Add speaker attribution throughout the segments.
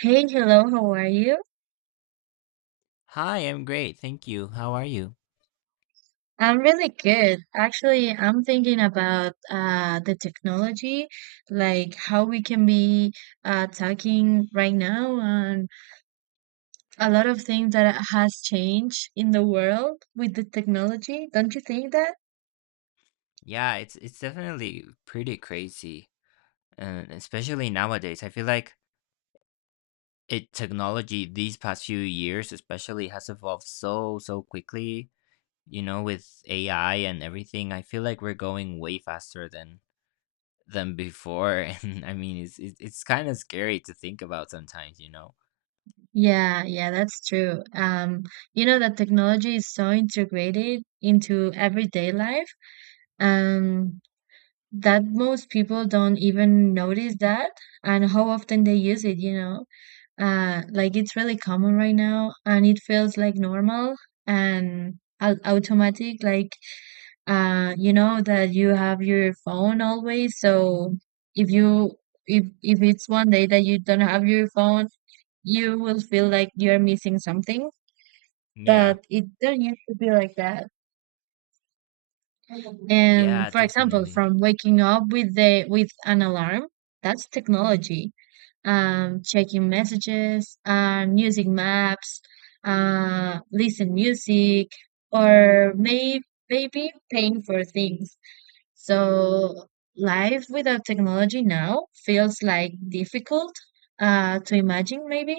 Speaker 1: Hey, hello, how are you?
Speaker 2: Hi, I'm great. Thank you. How are you?
Speaker 1: I'm really good. Actually, I'm thinking about the technology, like how we can be talking right now, and a lot of things that has changed in the world with the technology. Don't you think that?
Speaker 2: Yeah, it's definitely pretty crazy, and especially nowadays, I feel like it technology these past few years especially has evolved so quickly. You know, with AI and everything, I feel like we're going way faster than before, and I mean, it's kind of scary to think about sometimes. You know?
Speaker 1: Yeah, yeah, that's true. You know that technology is so integrated into everyday life, um, that most people don't even notice that and how often they use it. Like it's really common right now and it feels like normal and automatic, like you know that you have your phone always. So if you if it's one day that you don't have your phone, you will feel like you're missing something,
Speaker 2: Yeah,
Speaker 1: but it don't used to be like that. And
Speaker 2: yeah,
Speaker 1: for example,
Speaker 2: definitely.
Speaker 1: from waking up with an alarm, that's technology. Checking messages, and using maps, listen music, or maybe paying for things. So life without technology now feels like difficult to imagine, maybe,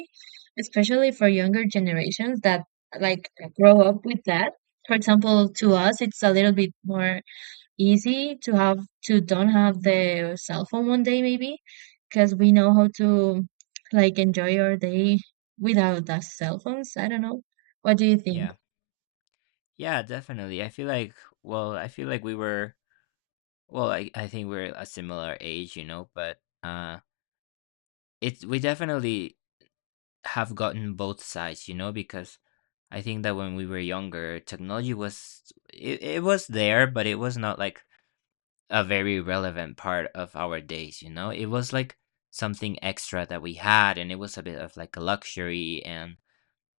Speaker 1: especially for younger generations that, like, grow up with that. For example, to us, it's a little bit more easy to have to don't have the cell phone one day maybe, because we know how to, like, enjoy our day without the cell phones. I don't know. What do you think?
Speaker 2: Yeah, yeah, definitely. I feel like well, I feel like we were Well, I think we're a similar age, you know, but it's we definitely have gotten both sides, you know, because I think that when we were younger, technology was it was there, but it was not like a very relevant part of our days, you know. It was like something extra that we had, and it was a bit of like a luxury, and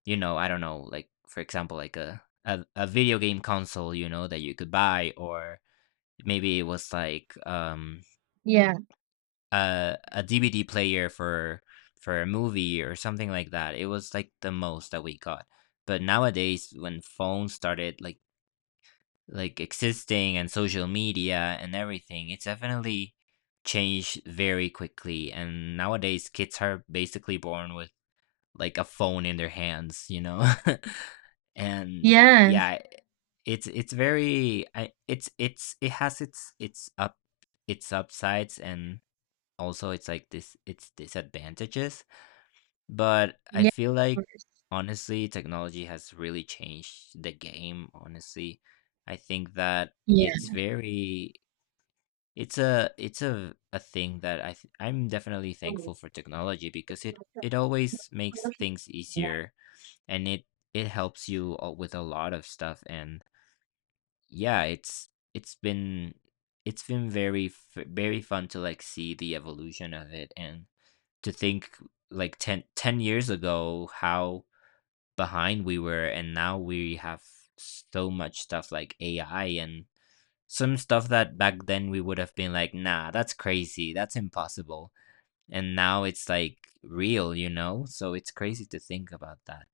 Speaker 2: you know, I don't know, like for example, like a video game console, you know, that you could buy, or maybe it was like
Speaker 1: Yeah.
Speaker 2: a DVD player for a movie or something like that. It was like the most that we got. But nowadays, when phones started like existing and social media and everything, it's definitely changed very quickly. And nowadays, kids are basically born with like a phone in their hands, you know. And
Speaker 1: Yeah.
Speaker 2: yeah, it's very it's it has its up its upsides and also it's like this it's disadvantages, but I
Speaker 1: Yeah.
Speaker 2: feel
Speaker 1: Of
Speaker 2: like
Speaker 1: course.
Speaker 2: honestly technology has really changed the game. Honestly, I think that it's a thing that I'm definitely thankful for. Technology because it always makes things
Speaker 1: Yeah.
Speaker 2: easier and it helps you with a lot of stuff. And yeah, it's been it's been very very fun to like see the evolution of it and to think like ten years ago how behind we were, and now we have so much stuff like AI and some stuff that back then we would have been like, nah, that's crazy, that's impossible, and now it's like real, you know? So it's crazy to think about that.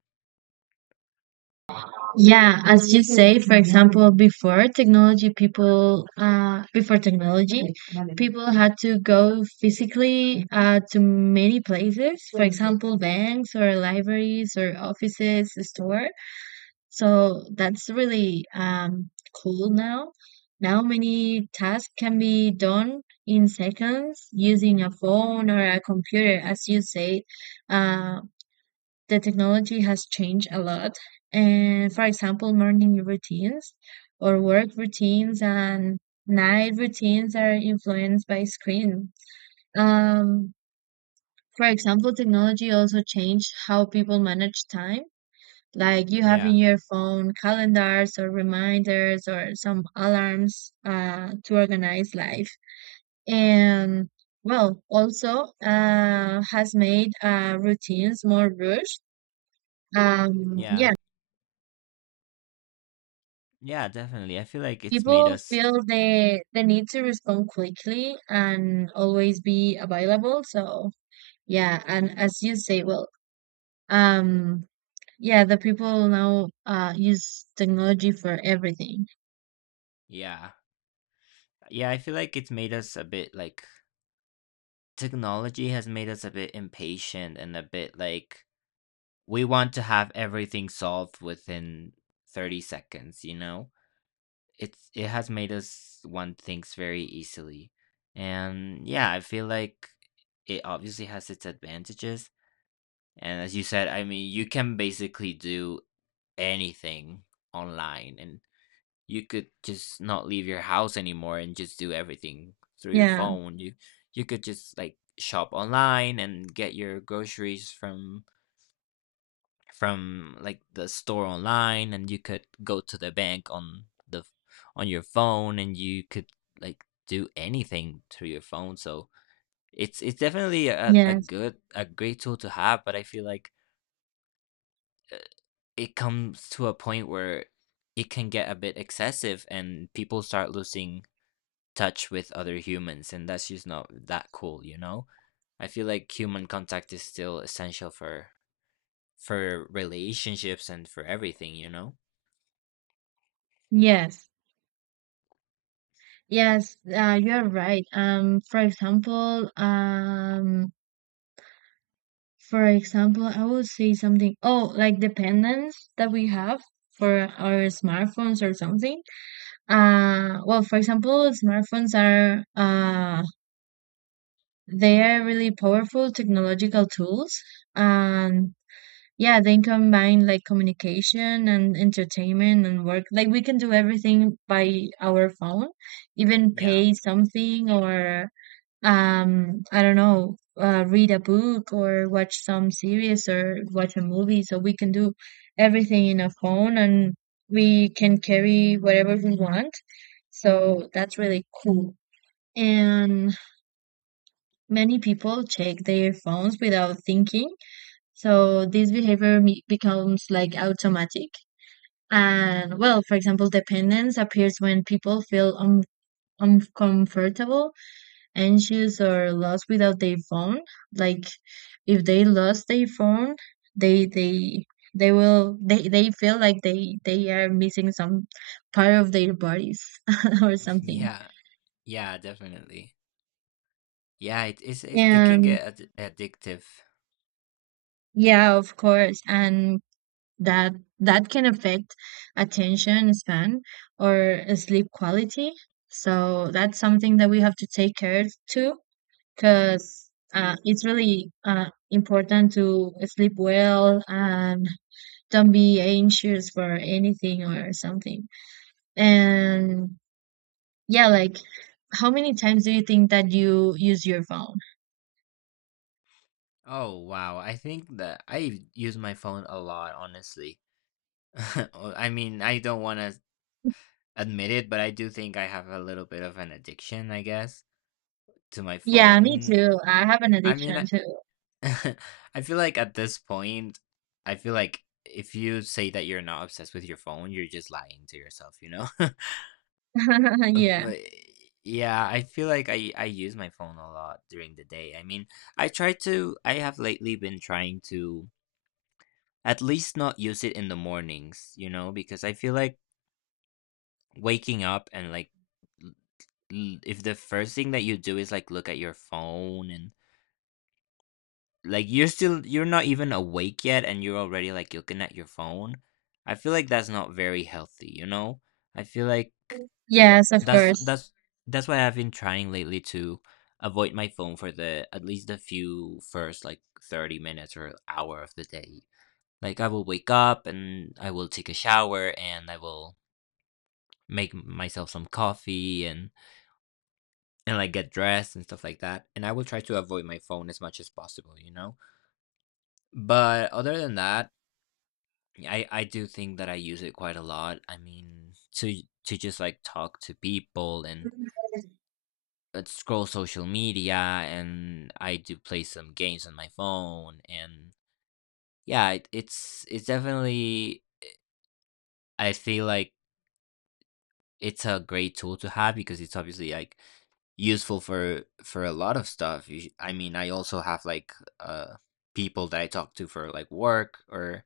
Speaker 1: Yeah, as you say, for example, before technology, people had to go physically to many places. For example, banks or libraries or offices, store. So that's really cool now. Now many tasks can be done in seconds using a phone or a computer. As you say, the technology has changed a lot. And for example, morning routines or work routines and night routines are influenced by screen. Um, for example, technology also changed how people manage time. Like, you have in
Speaker 2: Yeah,
Speaker 1: your phone calendars or reminders or some alarms to organize life. And well, also has made routines more rushed.
Speaker 2: yeah,
Speaker 1: Yeah.
Speaker 2: yeah, definitely. I feel like it's made
Speaker 1: People
Speaker 2: us
Speaker 1: feel the need to respond quickly and always be available. So yeah, and as you say, well, um, yeah, the people now use technology for everything.
Speaker 2: yeah, yeah, I feel like it's made us a bit like technology has made us a bit impatient and a bit like we want to have everything solved within 30 seconds, you know. It has made us want things very easily. And yeah, I feel like it obviously has its advantages, and as you said, I mean, you can basically do anything online, and you could just not leave your house anymore and just do everything through your
Speaker 1: Yeah.
Speaker 2: phone. You could just like shop online and get your groceries from like the store online, and you could go to the bank on your phone, and you could like do anything through your phone. So it's definitely
Speaker 1: Yes.
Speaker 2: a great tool to have. But I feel like uh, it comes to a point where it can get a bit excessive and people start losing touch with other humans, and that's just not that cool, you know? I feel like human contact is still essential for relationships and for everything, you know.
Speaker 1: Yes. Yes, you're right. For example, I would say something. Oh, like dependence that we have for our smartphones or something. Well, for example, smartphones are they are really powerful technological tools. Um, yeah, they combine, like, communication and entertainment and work. Like, we can do everything by our phone, even
Speaker 2: Yeah,
Speaker 1: pay something or I don't know, read a book or watch some series or watch a movie. So we can do everything in a phone, and we can carry whatever we want, so that's really cool. And many people check their phones without thinking, so this behavior becomes like automatic. And well, for example, dependence appears when people feel uncomfortable, anxious or lost without their phone. Like, if they lost their phone, they they they feel like they are missing some part of their bodies or something.
Speaker 2: yeah, yeah, definitely. Yeah, it is. It can
Speaker 1: And
Speaker 2: get addictive.
Speaker 1: yeah, of course. And that that can affect attention span or sleep quality, so that's something that we have to take care to, because it's really important to sleep well and don't be anxious for anything or something. And yeah, like, how many times do you think that you use your phone?
Speaker 2: Oh wow, I think that I use my phone a lot, honestly. Oh, I mean, I don't want to admit it, but I do think I have a little bit of an addiction, I guess, to my
Speaker 1: Yeah, me
Speaker 2: phone.
Speaker 1: too. I have an
Speaker 2: I mean, I,
Speaker 1: addiction too.
Speaker 2: I feel like at this point, I feel like if you say that you're not obsessed with your phone, you're just lying to yourself, you know?
Speaker 1: Yeah.
Speaker 2: But yeah, I feel like I use my phone a lot during the day. I mean, I have lately been trying to at least not use it in the mornings, you know, because I feel like waking up and like l- l- if the first thing that you do is like look at your phone, and like you're still you're not even awake yet and you're already like looking at your phone. I feel like that's not very healthy, you know? I feel like
Speaker 1: Yes, of
Speaker 2: That's
Speaker 1: course.
Speaker 2: that's that's why I've been trying lately to avoid my phone for the at least the few first like 30 minutes or hour of the day. Like I will wake up and I will take a shower and I will make myself some coffee and like get dressed and stuff like that. And I will try to avoid my phone as much as possible, you know? But other than that, I do think that I use it quite a lot. I mean, to just like talk to people and scroll social media, and I do play some games on my phone. And yeah, it's definitely I feel like it's a great tool to have because it's obviously like useful for a lot of stuff. I mean, I also have like uh people that I talk to for like work or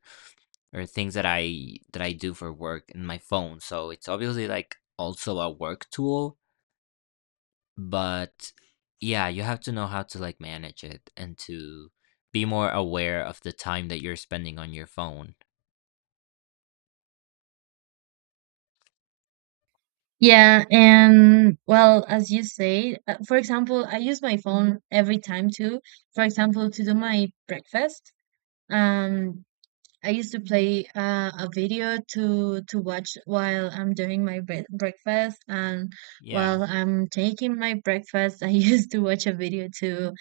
Speaker 2: things that I do for work in my phone. So it's obviously like also a work tool. But yeah, you have to know how to like manage it and to be more aware of the time that you're spending on your phone.
Speaker 1: Yeah, and well, as you say, for example, I use my phone every time too. For example, to do my breakfast. Um, I used to play a video to watch while I'm doing my breakfast, and
Speaker 2: Yeah.
Speaker 1: while I'm taking my breakfast, I used to watch a video too.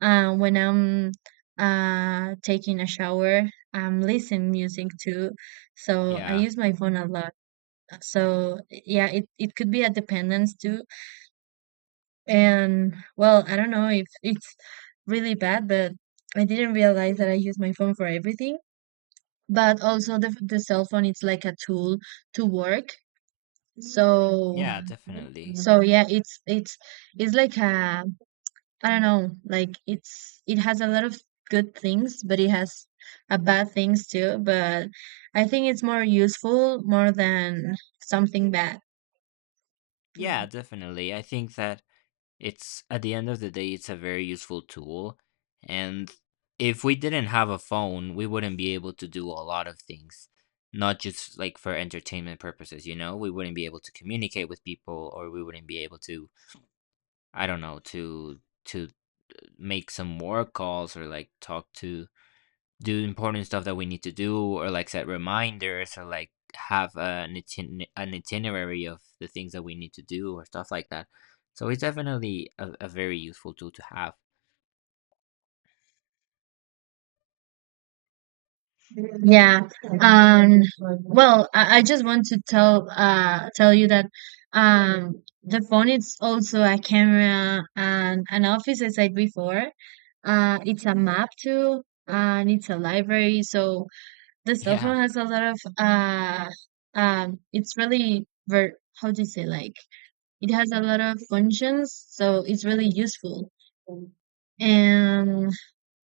Speaker 1: When I'm taking a shower, I'm listening music too. So I
Speaker 2: Yeah,
Speaker 1: use my phone a lot. So yeah, it could be a dependence too. And well, I don't know if it's really bad, but I didn't realize that I use my phone for everything. But also, the cell phone, it's like a tool to work. So
Speaker 2: yeah, definitely.
Speaker 1: so yeah, it's like a, I don't know, like it has a lot of good things, but it has a bad things too. But I think it's more useful more than something bad.
Speaker 2: Yeah, definitely, I think that it's at the end of the day it's a very useful tool. And if we didn't have a phone, we wouldn't be able to do a lot of things, not just like for entertainment purposes, you know. We wouldn't be able to communicate with people, or we wouldn't be able to I don't know, to to make some more calls, or like talk to do important stuff that we need to do, or like set reminders, or like have an itinerary of the things that we need to do, or stuff like that. So it's definitely a very useful tool to have.
Speaker 1: Yeah. Um, well, I just want to tell you that the phone is also a camera and an office, as I said before. It's a map too, and it's a library. So the cell
Speaker 2: Yeah.
Speaker 1: phone has a lot of it's really ver how do you say, like, it has a lot of functions, so it's really useful. And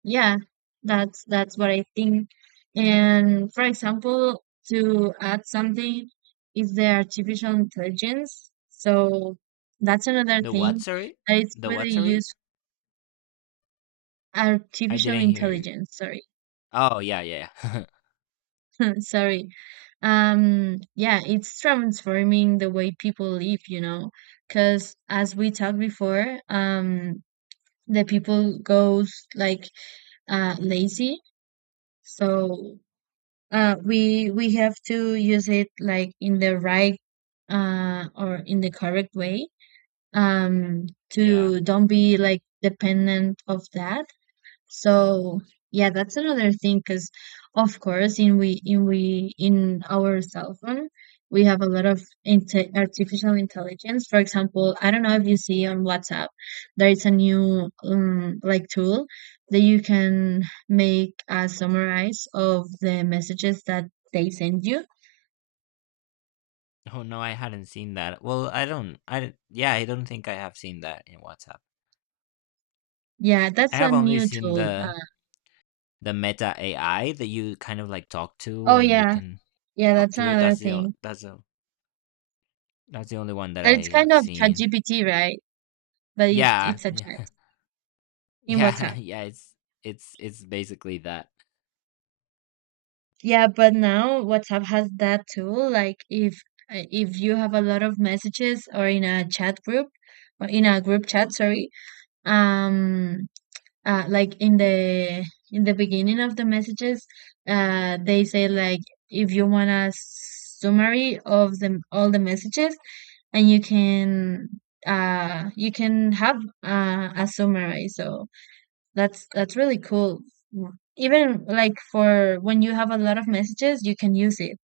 Speaker 1: yeah, that's what I think. And for example, to add something is the artificial intelligence. So that's another
Speaker 2: The what,
Speaker 1: thing
Speaker 2: sorry?
Speaker 1: that it's
Speaker 2: The what,
Speaker 1: really
Speaker 2: sorry?
Speaker 1: used.
Speaker 2: I
Speaker 1: Artificial
Speaker 2: didn't hear you.
Speaker 1: intelligence, sorry.
Speaker 2: Oh, yeah, yeah. Yeah.
Speaker 1: Sorry. Yeah, it's transforming the way people live, because as we talked before, the people goes, like, lazy. So we have to use it, like, in the right or in the correct way,
Speaker 2: Yeah.
Speaker 1: to don't be like dependent of that. So yeah, that's another thing, because of course in our cell phone we have a lot of inte artificial intelligence. For example, I don't know if you see on WhatsApp there is a new, like, tool that you can make a summarize of the messages that they send you.
Speaker 2: Oh, no, I hadn't seen that. Well, I, don't- yeah, I don't think I have seen that in WhatsApp.
Speaker 1: Yeah,
Speaker 2: I
Speaker 1: that's a
Speaker 2: have only
Speaker 1: new
Speaker 2: seen
Speaker 1: tool.
Speaker 2: the Meta AI that you kind of like talk to
Speaker 1: Oh
Speaker 2: and you
Speaker 1: yeah,
Speaker 2: can
Speaker 1: yeah,
Speaker 2: talk
Speaker 1: that's
Speaker 2: to it.
Speaker 1: another thing.
Speaker 2: That's the only one that
Speaker 1: That it's
Speaker 2: I
Speaker 1: kind
Speaker 2: have
Speaker 1: of
Speaker 2: seen.
Speaker 1: ChatGPT, right? But it,
Speaker 2: Yeah,
Speaker 1: it's a chat
Speaker 2: yeah,
Speaker 1: in
Speaker 2: yeah,
Speaker 1: WhatsApp.
Speaker 2: yeah. It's it's basically that.
Speaker 1: Yeah, but now WhatsApp has that tool. Like, if you have a lot of messages or in a chat group, or in a group chat, sorry, um, like, in the beginning of the messages, they say like, if you want a summary of the all the messages, and you can have a summary. So that's really cool. Even like for when you have a lot of messages, you can use it.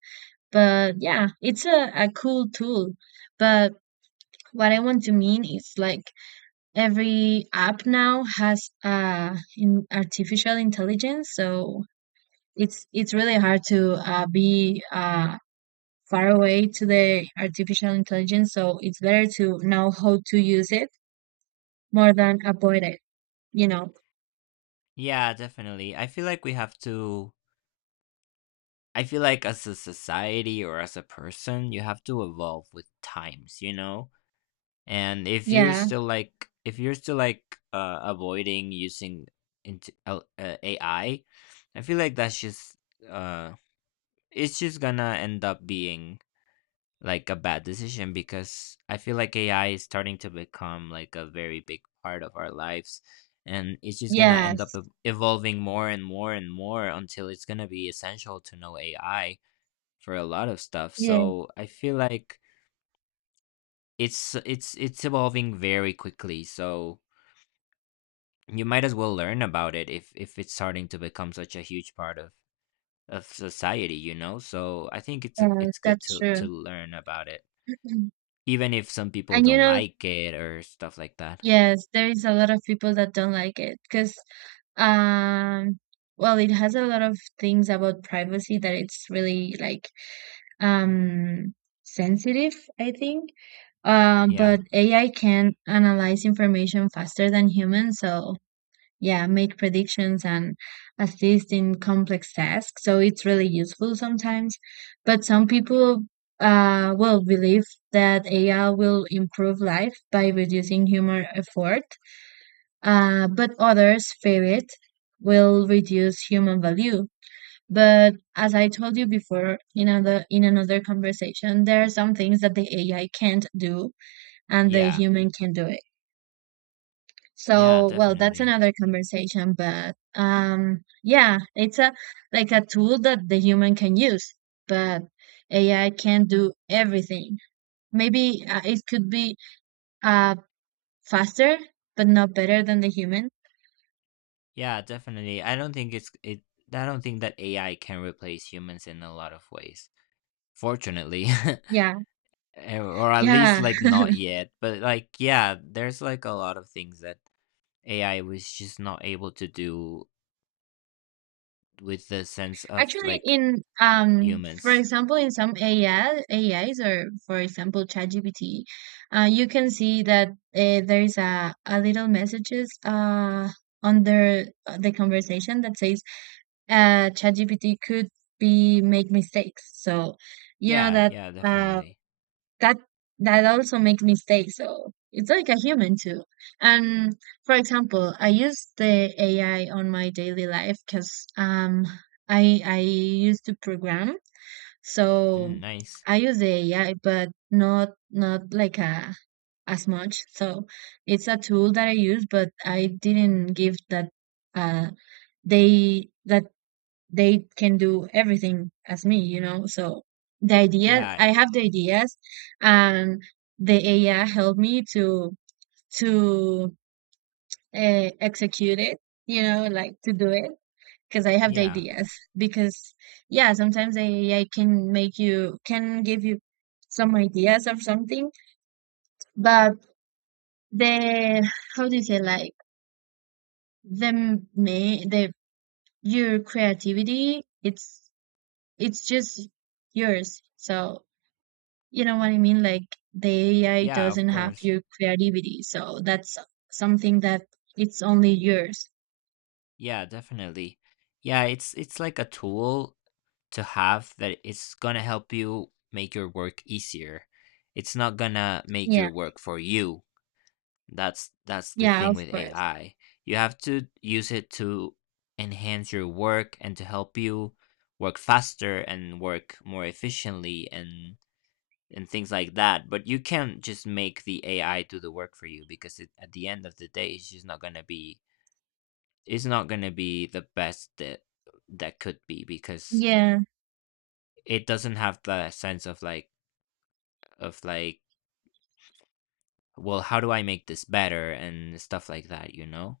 Speaker 1: But yeah, it's a cool tool. But what I want to mean is like, every app now has in artificial intelligence, so it's really hard to be far away to the artificial intelligence. So it's better to know how to use it more than avoid it, you know.
Speaker 2: Yeah, definitely. I feel like we have to. I feel like as a society or as a person, you have to evolve with times, you know. And
Speaker 1: Yeah.
Speaker 2: if you're still like avoiding using AI, I feel like that's just uh it's just gonna end up being like a bad decision, because I feel like AI is starting to become like a very big part of our lives. And it's just gonna end up
Speaker 1: Yes.
Speaker 2: evolving more and more and more until it's gonna be essential to know AI for a lot of stuff.
Speaker 1: Yes.
Speaker 2: So I feel like it's evolving very quickly. So you might as well learn about it if it's starting to become such a huge part of society, you know? So I think
Speaker 1: Yeah,
Speaker 2: it's good
Speaker 1: that's
Speaker 2: to
Speaker 1: true.
Speaker 2: learn about it. Even if some people
Speaker 1: And
Speaker 2: don't like it or stuff like that.
Speaker 1: yes, there is a lot of people that don't like it, because um, well, it has a lot of things about privacy that it's really like um sensitive, I think.
Speaker 2: Yeah.
Speaker 1: But AI can analyze information faster than humans, so yeah, make predictions and assist in complex tasks, so it's really useful sometimes. But some people, well, believe that AI will improve life by reducing human effort, but others fear it will reduce human value. But as I told you before, in another conversation, there are some things that the AI can't do and the
Speaker 2: Yeah.
Speaker 1: human can do it.
Speaker 2: Yeah,
Speaker 1: So, well, that's
Speaker 2: definitely.
Speaker 1: another conversation, but yeah, it's a like a tool that the human can use, but AI can do everything. Maybe it could be uh faster, but not better than the human.
Speaker 2: Yeah, definitely. I don't think that AI can replace humans in a lot of ways. Fortunately.
Speaker 1: Yeah,
Speaker 2: Eh, or at least
Speaker 1: yeah.
Speaker 2: like not yet. But like yeah, there's like a lot of things that AI was just not able to do with the sense of
Speaker 1: Actually,
Speaker 2: like
Speaker 1: in for
Speaker 2: humans.
Speaker 1: example, in some AI AIs, or for example ChatGPT, you can see that there is a little messages under the conversation that says ChatGPT could be make mistakes. So you know
Speaker 2: Yeah,
Speaker 1: that
Speaker 2: yeah,
Speaker 1: uh
Speaker 2: definitely.
Speaker 1: that that also makes mistakes. So it's like a human too. And for example, I use the AI on my daily life, because I used to program.
Speaker 2: Mm,
Speaker 1: So
Speaker 2: nice.
Speaker 1: I use the AI, but not like a as much. So it's a tool that I use, but I didn't give that uh they that they can do everything as me, you know? So
Speaker 2: Yeah,
Speaker 1: I have the ideas, and the AI helped me to execute it, like to do it, because I have the
Speaker 2: yeah.
Speaker 1: ideas. Because yeah, sometimes the AI can make you can give you some ideas of something, but the how do you say, like, the may the your creativity, it's just yours. So you know what I mean? Like, the AI
Speaker 2: Yeah, of
Speaker 1: doesn't have
Speaker 2: course.
Speaker 1: your creativity, so that's something that it's only yours.
Speaker 2: Yeah, definitely. Yeah, it's like a tool to have that it's gonna help you make your work easier. It's not gonna make
Speaker 1: Yeah,
Speaker 2: your work for you. That's the
Speaker 1: yeah,
Speaker 2: thing
Speaker 1: of
Speaker 2: with
Speaker 1: course.
Speaker 2: AI. You have to use it to enhance your work and to help you work faster and work more efficiently and things like that. But you can't just make the AI do the work for you because it, at the end of the day, it's just not gonna be is not going to be the best that that could be because
Speaker 1: Yeah,
Speaker 2: it doesn't have the sense of like well, how do I make this better and stuff like that, you know?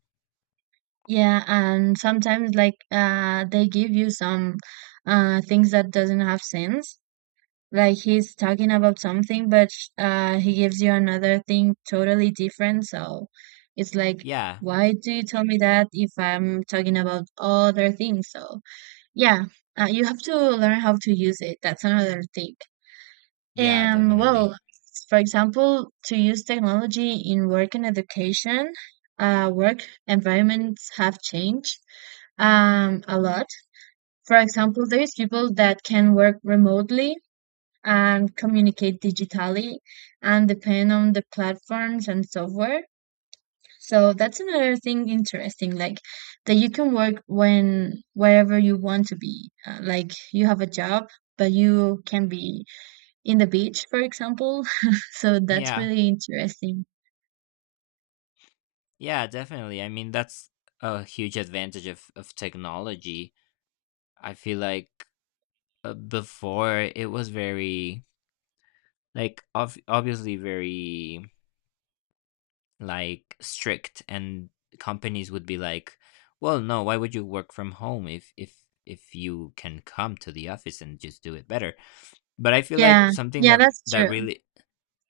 Speaker 1: yeah, and sometimes like, they give you some things that doesn't have sense. Like, he's talking about something, but he gives you another thing totally different. So it's like,
Speaker 2: Yeah,
Speaker 1: why do you tell me that if I'm talking about other things? So. Yeah, you have to learn how to use it. That's another thing.
Speaker 2: yeah,
Speaker 1: And well,
Speaker 2: definitely.
Speaker 1: for example, to use technology in work and education, work environments have changed a lot. For example, there's people that can work remotely and communicate digitally and depend on the platforms and software. So that's another thing interesting, like that you can work when wherever you want to be. Like you have a job, but you can be in the beach, for example. So that's
Speaker 2: Yeah,
Speaker 1: really interesting.
Speaker 2: yeah, definitely. I mean, that's a huge advantage of technology. I feel like before it was very like obviously very like strict, and companies would be like, well, no, why would you work from home if if you can come to the office and just do it better? But I feel like
Speaker 1: Yeah,
Speaker 2: something
Speaker 1: yeah,
Speaker 2: that
Speaker 1: that's true.
Speaker 2: really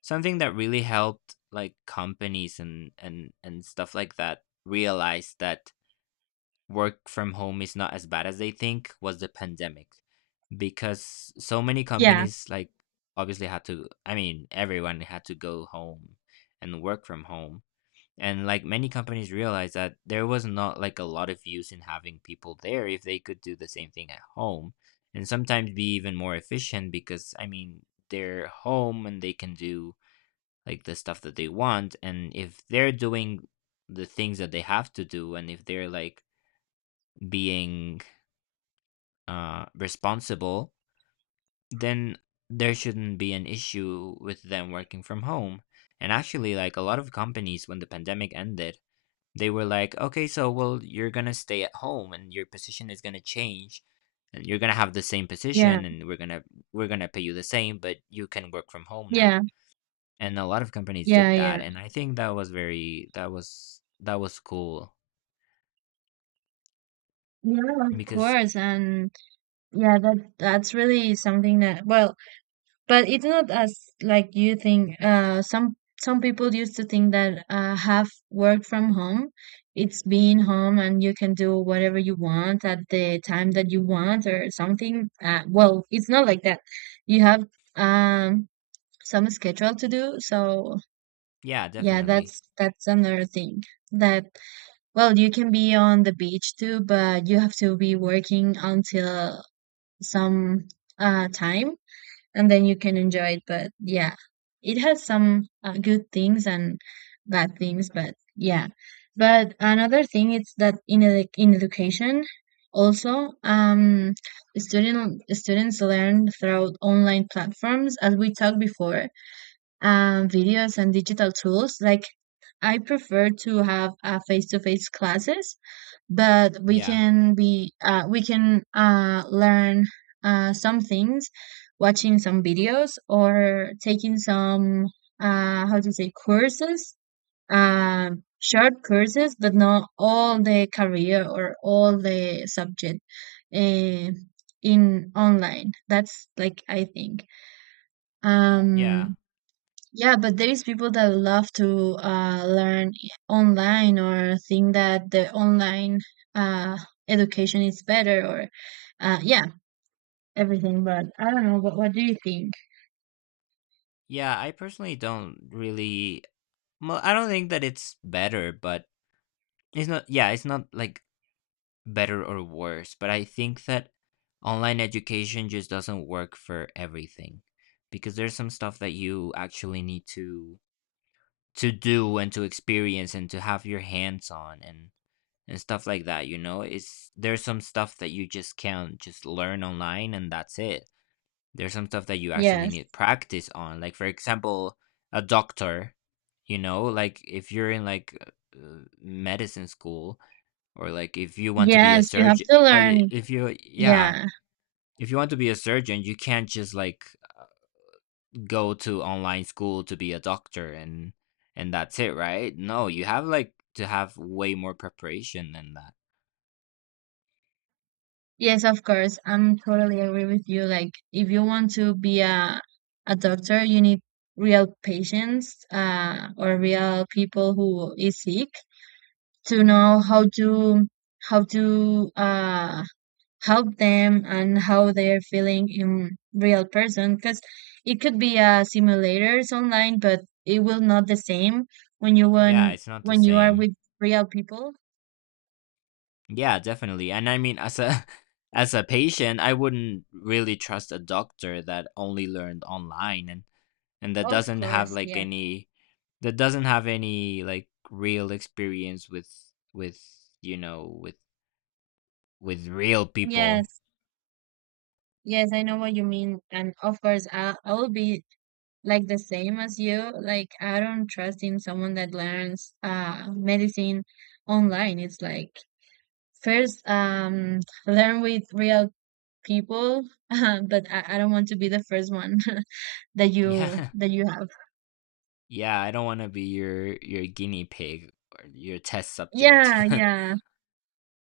Speaker 2: something that really helped like companies and and stuff like that realize that work from home is not as bad as they think was the pandemic. Because so many
Speaker 1: Yeah,
Speaker 2: companies like obviously had to, I mean, everyone had to go home and work from home, and like many companies realized that there was not like a lot of use in having people there if they could do the same thing at home and sometimes be even more efficient. Because, I mean, they're home and they can do like the stuff that they want, and if they're doing the things that they have to do, and if they're like being responsible, then there shouldn't be an issue with them working from home. And actually, like a lot of companies, when the pandemic ended, they were like, "Okay, so well, you're gonna stay at home, and your position is gonna change, and you're gonna have the same position,
Speaker 1: yeah,
Speaker 2: and we're gonna pay you the same, but you can work from home now."
Speaker 1: yeah,
Speaker 2: And a lot of companies did
Speaker 1: yeah,
Speaker 2: that,
Speaker 1: yeah.
Speaker 2: and I think that was that was cool
Speaker 1: Yeah, of
Speaker 2: because
Speaker 1: course. And yeah, that's really something that, well, but it's not as like you think some people used to think that have work from home it's being home and you can do whatever you want at the time that you want or something well it's not like that, you have um some schedule to do. So
Speaker 2: yeah,
Speaker 1: yeah,
Speaker 2: definitely,
Speaker 1: that's another thing that, well, you can be on the beach too, but you have to be working until some time and then you can enjoy it. But yeah, it has some good things and bad things. But yeah, but another thing is that in in education, also, students learn through online platforms, as we talked before, videos and digital tools. Like I prefer to have a face to face classes, but we
Speaker 2: yeah,
Speaker 1: can be we can learn some things watching some videos or taking some how to say courses, uh, short courses, but not all the career or all the subject, uh, in online. That's like I think,
Speaker 2: yeah,
Speaker 1: um yeah, but there is people that love to learn online or think that the online uh, education is better or yeah, everything. But I don't know. What do you think?
Speaker 2: yeah. I personally don't really. Well, I don't think that it's better, but it's not. Yeah, it's not like better or worse, but I think that online education just doesn't work for everything, because there's some stuff that you actually need to do and to experience and to have your hands on and stuff like that, you know? It's there's some stuff that you just can't just learn online and that's it. There's some stuff that you actually
Speaker 1: Yes,
Speaker 2: need practice on. Like, for example, a doctor, you know, like if you're in like medicine school, or like if you want to be a
Speaker 1: yes, you have
Speaker 2: surgeon,
Speaker 1: to learn.
Speaker 2: if you yeah
Speaker 1: Yeah,
Speaker 2: if you want to be a surgeon, you can't just like uh, go to online school to be a doctor and that's it, right? No, you have like to have way more preparation than that.
Speaker 1: yes, of course. I'm totally agree with you. Like, if you want to be a doctor, you need real patients, or real people who is sick, to know how to how to help them and how they're feeling in real person, because it could be simulators online, but it will not the same when you
Speaker 2: Yeah,
Speaker 1: when
Speaker 2: it's not the
Speaker 1: when you are
Speaker 2: same.
Speaker 1: with real people.
Speaker 2: Yeah, definitely. And I mean, as a as a patient, I wouldn't really trust a doctor that only learned online and that
Speaker 1: Of
Speaker 2: doesn't have
Speaker 1: course,
Speaker 2: like
Speaker 1: yeah.
Speaker 2: any that doesn't have any like real experience with, you know, with real people.
Speaker 1: Yes, yes, I know what you mean, and of course I will be like the same as you. Like, I don't trust in someone that learns medicine online. It's like, first, learn with real people. But I don't want to be the first one that you
Speaker 2: Yeah,
Speaker 1: that you have.
Speaker 2: yeah, I don't want to be your guinea pig or your test subject.
Speaker 1: Yeah, yeah,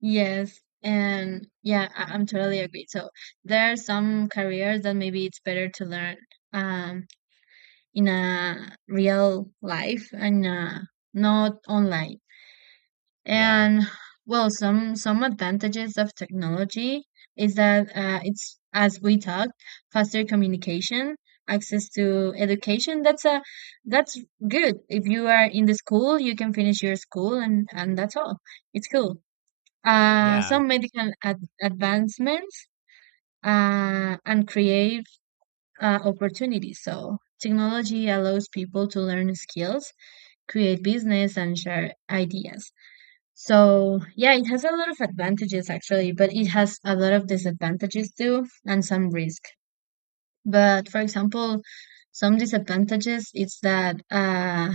Speaker 1: yes. And yeah, I'm totally agree. So there are some careers that maybe it's better to learn um in a real life and not online.
Speaker 2: Yeah,
Speaker 1: And well, some advantages of technology is that it's, as we talked, faster communication, access to education. That's a, that's good. If you are in the school, you can finish your school, and that's all. It's cool.
Speaker 2: yeah,
Speaker 1: Some medical advancements and create opportunities. So technology allows people to learn skills, create business, and share ideas. So yeah, it has a lot of advantages actually, but it has a lot of disadvantages too and some risk. But for example, some disadvantages is that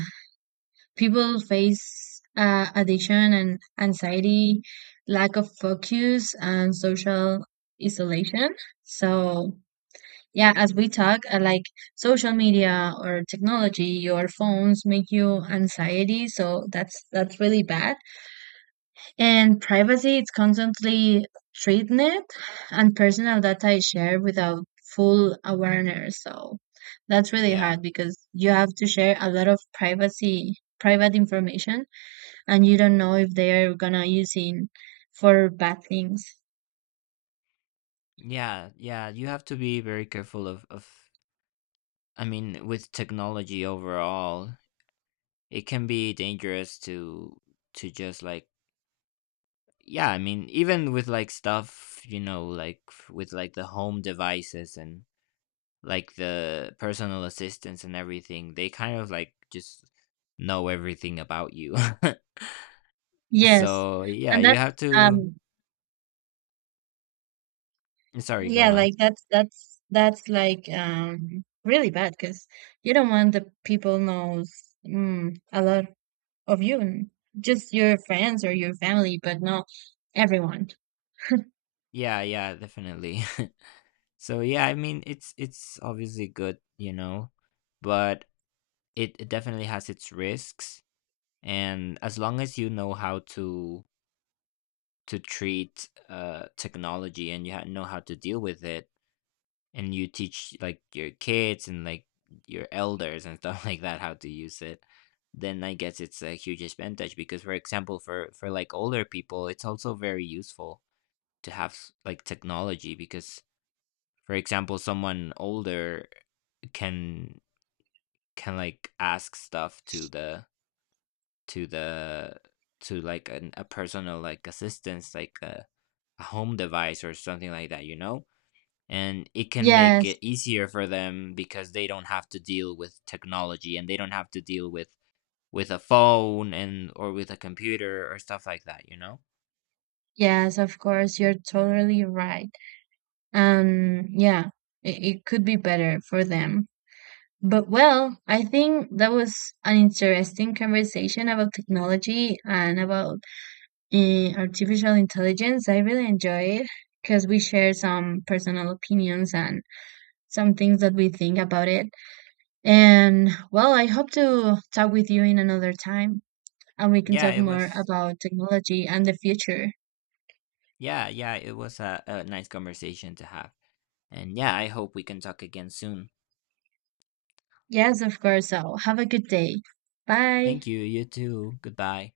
Speaker 1: people face addiction and anxiety, lack of focus, and social isolation. So yeah, as we talk, like social media or technology or phones make you anxiety, so that's really bad, and privacy is constantly threatened, and personal data is shared without full awareness. So that's really
Speaker 2: yeah,
Speaker 1: hard because you have to share a lot of privacy, private information, and you don't know if they are gonna using for bad things.
Speaker 2: yeah, yeah, you have to be very careful of I mean, with technology overall, it can be dangerous to just like yeah, I mean, even with like stuff, you know, like with like the home devices and like the personal assistants and everything, they kind of like just know everything about you.
Speaker 1: Yes,
Speaker 2: So yeah,
Speaker 1: and
Speaker 2: you
Speaker 1: that's
Speaker 2: have to.
Speaker 1: um
Speaker 2: Sorry, go
Speaker 1: yeah,
Speaker 2: on.
Speaker 1: like that's like really bad because you don't want the people knows a lot of you, just your friends or your family, but not everyone.
Speaker 2: Yeah, yeah, definitely. So yeah, I mean, it's obviously good, you know, but it definitely has its risks. And as long as you know how to treat technology and you know how to deal with it, and you teach, like, your kids and, like, your elders and stuff like that how to use it, then I guess it's a huge advantage because, for example, for like, older people, it's also very useful to have s like, technology because, for example, someone older can can, like, ask stuff to the to the to, like, an a personal, like, assistance, like, a home device or something like that, you know? And it can make
Speaker 1: Yes,
Speaker 2: it easier for them because they don't have to deal with technology, and they don't have to deal with a phone and or with a computer or stuff like that, you know?
Speaker 1: yes, of course, you're totally right. Yeah, it could be better for them. But well, I think that was an interesting conversation about technology and about artificial intelligence. I really enjoyed it because we share some personal opinions and some things that we think about it. And well, I hope to talk with you in another time, and we can
Speaker 2: Yeah,
Speaker 1: talk
Speaker 2: it
Speaker 1: more
Speaker 2: was
Speaker 1: about technology and the future.
Speaker 2: yeah, yeah, it was a nice conversation to have, and yeah, I hope we can talk again soon.
Speaker 1: Yes, of course. So have a good day. Bye.
Speaker 2: Thank you, you too, goodbye.